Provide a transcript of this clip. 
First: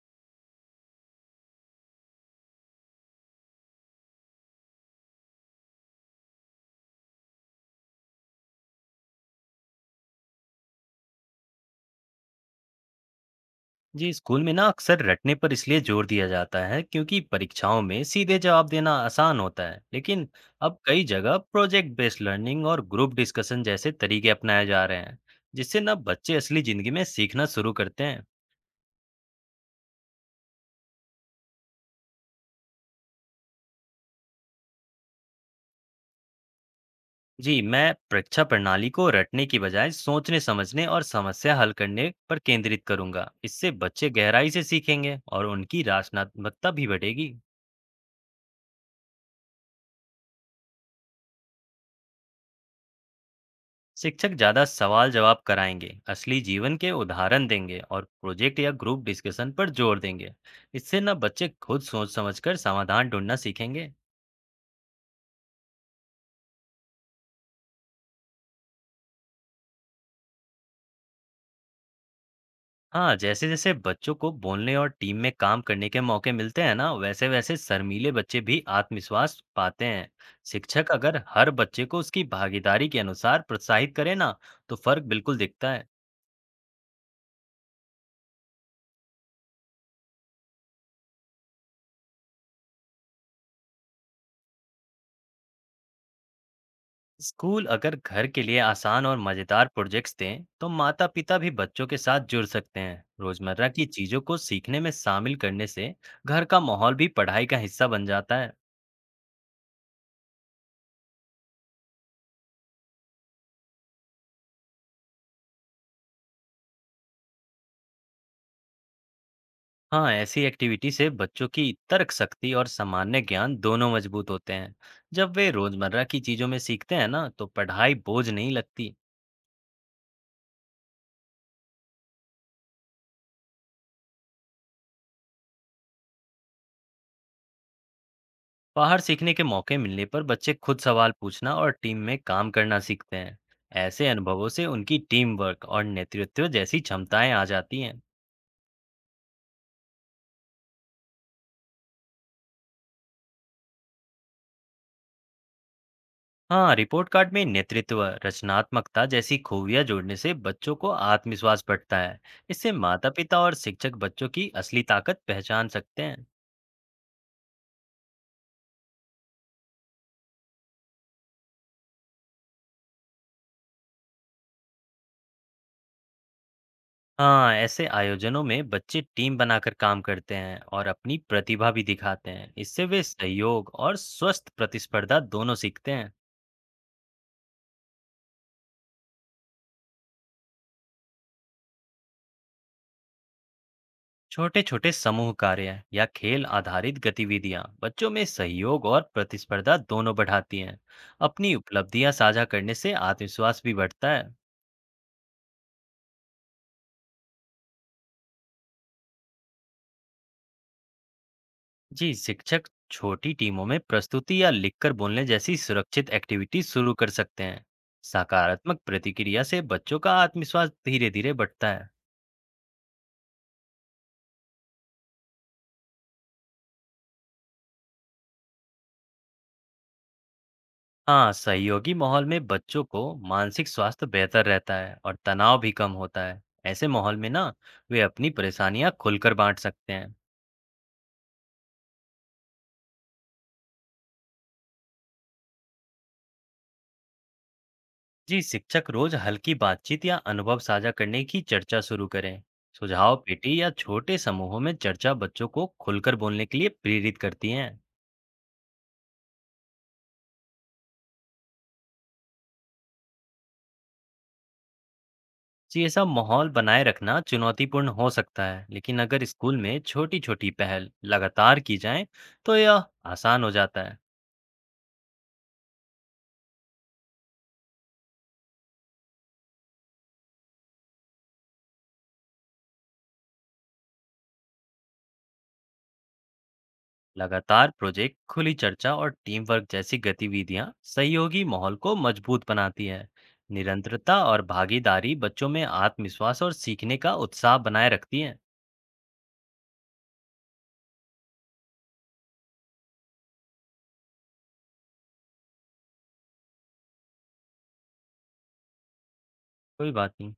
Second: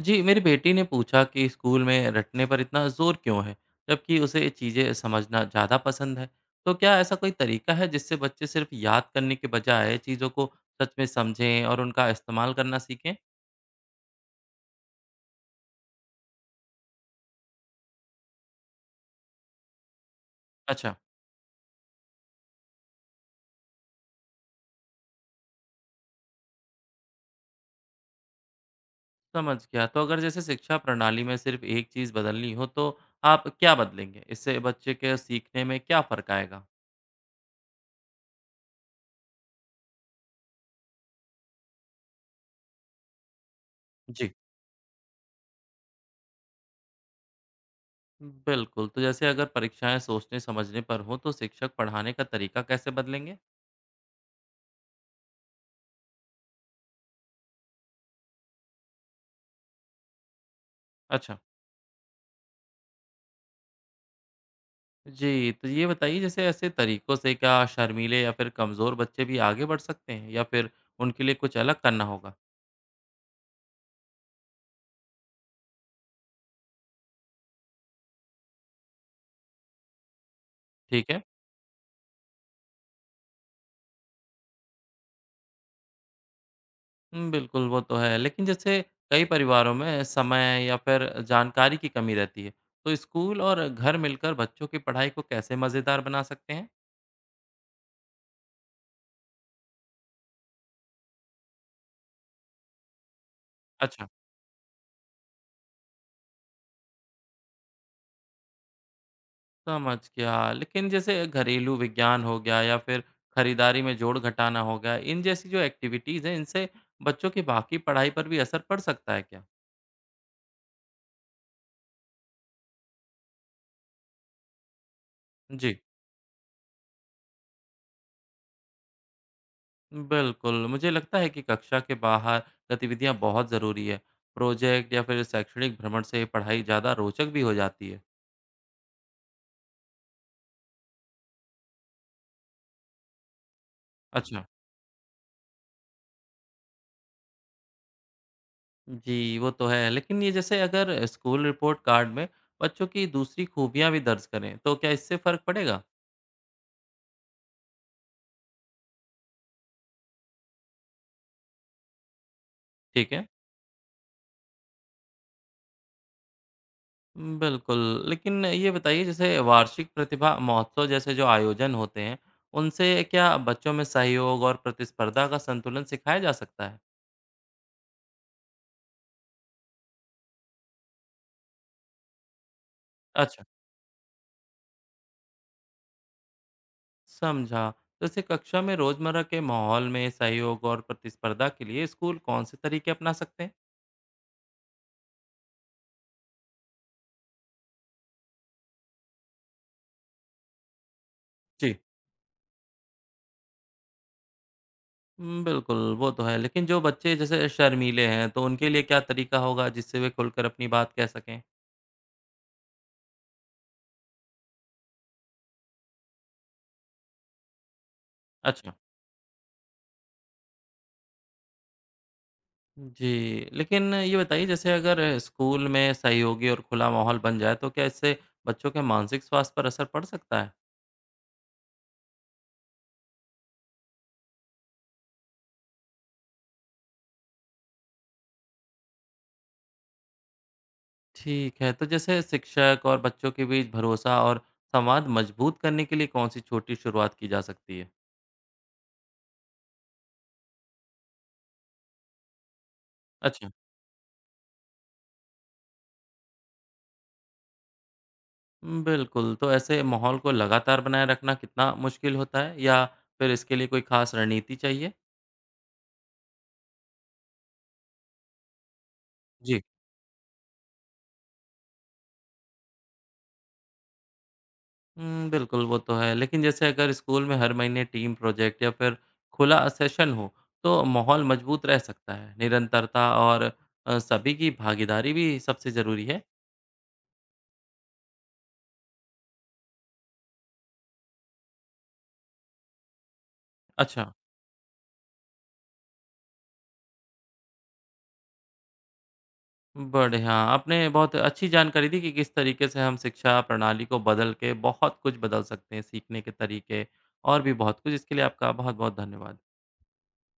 जी, मेरी बेटी ने पूछा कि स्कूल में रटने पर इतना जोर क्यों है, जबकि उसे चीज़ें समझना ज़्यादा पसंद है। तो क्या ऐसा कोई तरीका है जिससे बच्चे सिर्फ याद करने के बजाय चीज़ों को सच में समझें और उनका इस्तेमाल करना सीखें? जी, स्कूल में ना अक्सर रटने पर इसलिए जोर दिया जाता है क्योंकि परीक्षाओं में सीधे जवाब देना आसान होता है। लेकिन अब अच्छा, कई जगह प्रोजेक्ट बेस्ड लर्निंग और ग्रुप डिस्कशन जैसे तरीके अपनाए जा रहे हैं, जिससे ना बच्चे असली जिंदगी में सीखना शुरू करते हैं। समझ गया। तो अगर जैसे शिक्षा प्रणाली में सिर्फ एक चीज़ बदलनी हो, तो आप क्या बदलेंगे? इससे बच्चे के सीखने में क्या फ़र्क आएगा? जी, मैं परीक्षा प्रणाली को रटने की बजाय सोचने, समझने और समस्या हल करने पर केंद्रित करूंगा। इससे बच्चे जी, गहराई से सीखेंगे और उनकी रचनात्मकता भी बढ़ेगी। बिल्कुल। तो जैसे अगर परीक्षाएं सोचने समझने पर हो, तो शिक्षक पढ़ाने का तरीका कैसे बदलेंगे? शिक्षक ज़्यादा सवाल जवाब कराएंगे, असली जीवन के उदाहरण देंगे और प्रोजेक्ट या ग्रुप डिस्कशन पर जोर देंगे। इससे ना अच्छा। बच्चे खुद सोच समझकर समाधान ढूंढना सीखेंगे। जी, तो ये बताइए जैसे ऐसे तरीकों से क्या शर्मीले या फिर कमज़ोर बच्चे भी आगे बढ़ सकते हैं या फिर उनके लिए कुछ अलग करना होगा? हाँ, जैसे जैसे बच्चों को बोलने और टीम में काम करने के मौके मिलते हैं ना, वैसे वैसे शर्मीले बच्चे भी आत्मविश्वास पाते हैं। शिक्षक ठीक अगर है। हर बच्चे को उसकी भागीदारी के अनुसार प्रोत्साहित करे ना, तो फर्क बिल्कुल दिखता है। हुँ, बिल्कुल वो तो है, लेकिन जैसे कई परिवारों में समय या फिर जानकारी की कमी रहती है, तो स्कूल और घर मिलकर बच्चों की पढ़ाई को कैसे मज़ेदार बना सकते हैं? स्कूल अगर घर के लिए आसान और मजेदार प्रोजेक्ट्स दें तो माता-पिता भी बच्चों के साथ जुड़ सकते हैं। रोजमर्रा की अच्छा, चीजों को सीखने में शामिल करने से घर का माहौल भी पढ़ाई का हिस्सा बन जाता है। समझ गया। लेकिन जैसे घरेलू विज्ञान हो गया या फिर खरीदारी में जोड़-घटाना हो गया, इन जैसी जो एक्टिविटीज़ हैं, इनसे बच्चों की बाकी पढ़ाई पर भी असर पड़ सकता है क्या? हाँ, ऐसी एक्टिविटी से बच्चों की तर्क शक्ति और सामान्य ज्ञान दोनों मजबूत होते हैं। जब वे जी। रोजमर्रा की चीजों में सीखते हैं ना, तो पढ़ाई बोझ नहीं लगती। बिल्कुल, मुझे लगता है कि कक्षा के बाहर गतिविधियाँ बहुत ज़रूरी है। प्रोजेक्ट या फिर शैक्षणिक भ्रमण से पढ़ाई ज़्यादा रोचक भी हो जाती है। बाहर सीखने के मौके मिलने पर बच्चे खुद सवाल पूछना और टीम में काम करना सीखते हैं। ऐसे अच्छा। अनुभवों से उनकी टीम वर्क और नेतृत्व जैसी क्षमताएं आ जाती हैं। जी, वो तो है, लेकिन ये जैसे अगर स्कूल रिपोर्ट कार्ड में बच्चों की दूसरी खूबियाँ भी दर्ज करें, तो क्या इससे फ़र्क पड़ेगा? हाँ, रिपोर्ट कार्ड में नेतृत्व, रचनात्मकता जैसी खूबियां जोड़ने से बच्चों को आत्मविश्वास बढ़ता है। इससे माता ठीक है। पिता और शिक्षक बच्चों की असली ताकत पहचान सकते हैं। बिल्कुल, लेकिन ये बताइए जैसे वार्षिक प्रतिभा महोत्सव जैसे जो आयोजन होते हैं, उनसे क्या बच्चों में सहयोग और प्रतिस्पर्धा का संतुलन सिखाया जा सकता है? हाँ, ऐसे आयोजनों में बच्चे टीम बनाकर काम करते हैं और अपनी प्रतिभा भी दिखाते हैं। इससे वे अच्छा। सहयोग और स्वस्थ प्रतिस्पर्धा दोनों सीखते हैं। समझा। तो जैसे कक्षा में रोजमर्रा के माहौल में सहयोग और प्रतिस्पर्धा के लिए स्कूल कौन से तरीके अपना सकते हैं? छोटे छोटे समूह कार्य या खेल आधारित गतिविधियां बच्चों में सहयोग और प्रतिस्पर्धा दोनों बढ़ाती हैं। अपनी जी। उपलब्धियां साझा करने से आत्मविश्वास भी बढ़ता है। हुँ, बिल्कुल, वो तो है। लेकिन जो बच्चे जैसे शर्मीले हैं, तो उनके लिए क्या तरीका होगा जिससे वे खुलकर अपनी बात कह सकें? जी, शिक्षक छोटी टीमों में प्रस्तुति या लिखकर बोलने जैसी सुरक्षित एक्टिविटी शुरू कर सकते हैं। अच्छा। सकारात्मक प्रतिक्रिया से बच्चों का आत्मविश्वास धीरे धीरे बढ़ता है। जी, लेकिन ये बताइए जैसे अगर स्कूल में सहयोगी और खुला माहौल बन जाए तो क्या इससे बच्चों के मानसिक स्वास्थ्य पर असर पड़ सकता है? हाँ, सहयोगी माहौल में बच्चों को मानसिक स्वास्थ्य बेहतर रहता है और तनाव भी कम होता है। ऐसे माहौल में ना वे अपनी परेशानियां खुलकर बांट सकते हैं। ठीक है, तो जैसे शिक्षक और बच्चों के बीच भरोसा और संवाद मजबूत करने के लिए कौन सी छोटी शुरुआत की जा सकती है? जी, शिक्षक रोज हल्की बातचीत या अनुभव साझा करने की चर्चा शुरू करें। सुझाव अच्छा। पेटी या छोटे समूहों में चर्चा बच्चों को खुलकर बोलने के लिए प्रेरित करती है। बिल्कुल, तो ऐसे माहौल को लगातार बनाए रखना कितना मुश्किल होता है या फिर इसके लिए कोई ख़ास रणनीति चाहिए? जी, ऐसा माहौल बनाए रखना चुनौतीपूर्ण हो सकता है, लेकिन अगर स्कूल जी। में छोटी-छोटी पहल लगातार की जाए, तो यह आसान हो जाता है। हुँ, बिल्कुल वो तो है, लेकिन जैसे अगर स्कूल में हर महीने टीम प्रोजेक्ट या फिर खुला सेशन हो, तो माहौल मजबूत रह सकता है। निरंतरता और सभी की भागीदारी भी सबसे ज़रूरी है। लगातार प्रोजेक्ट, खुली चर्चा और टीम वर्क जैसी गतिविधियां सहयोगी माहौल को मजबूत बनाती है। अच्छा। निरंतरता और भागीदारी बच्चों में आत्मविश्वास और सीखने का उत्साह बनाए रखती है। बढ़िया, आपने बहुत अच्छी जानकारी दी कि किस तरीके से हम शिक्षा प्रणाली को बदल के बहुत कुछ बदल सकते हैं, सीखने के तरीके और भी बहुत कुछ। इसके लिए आपका बहुत-बहुत धन्यवाद। कोई बात नहीं।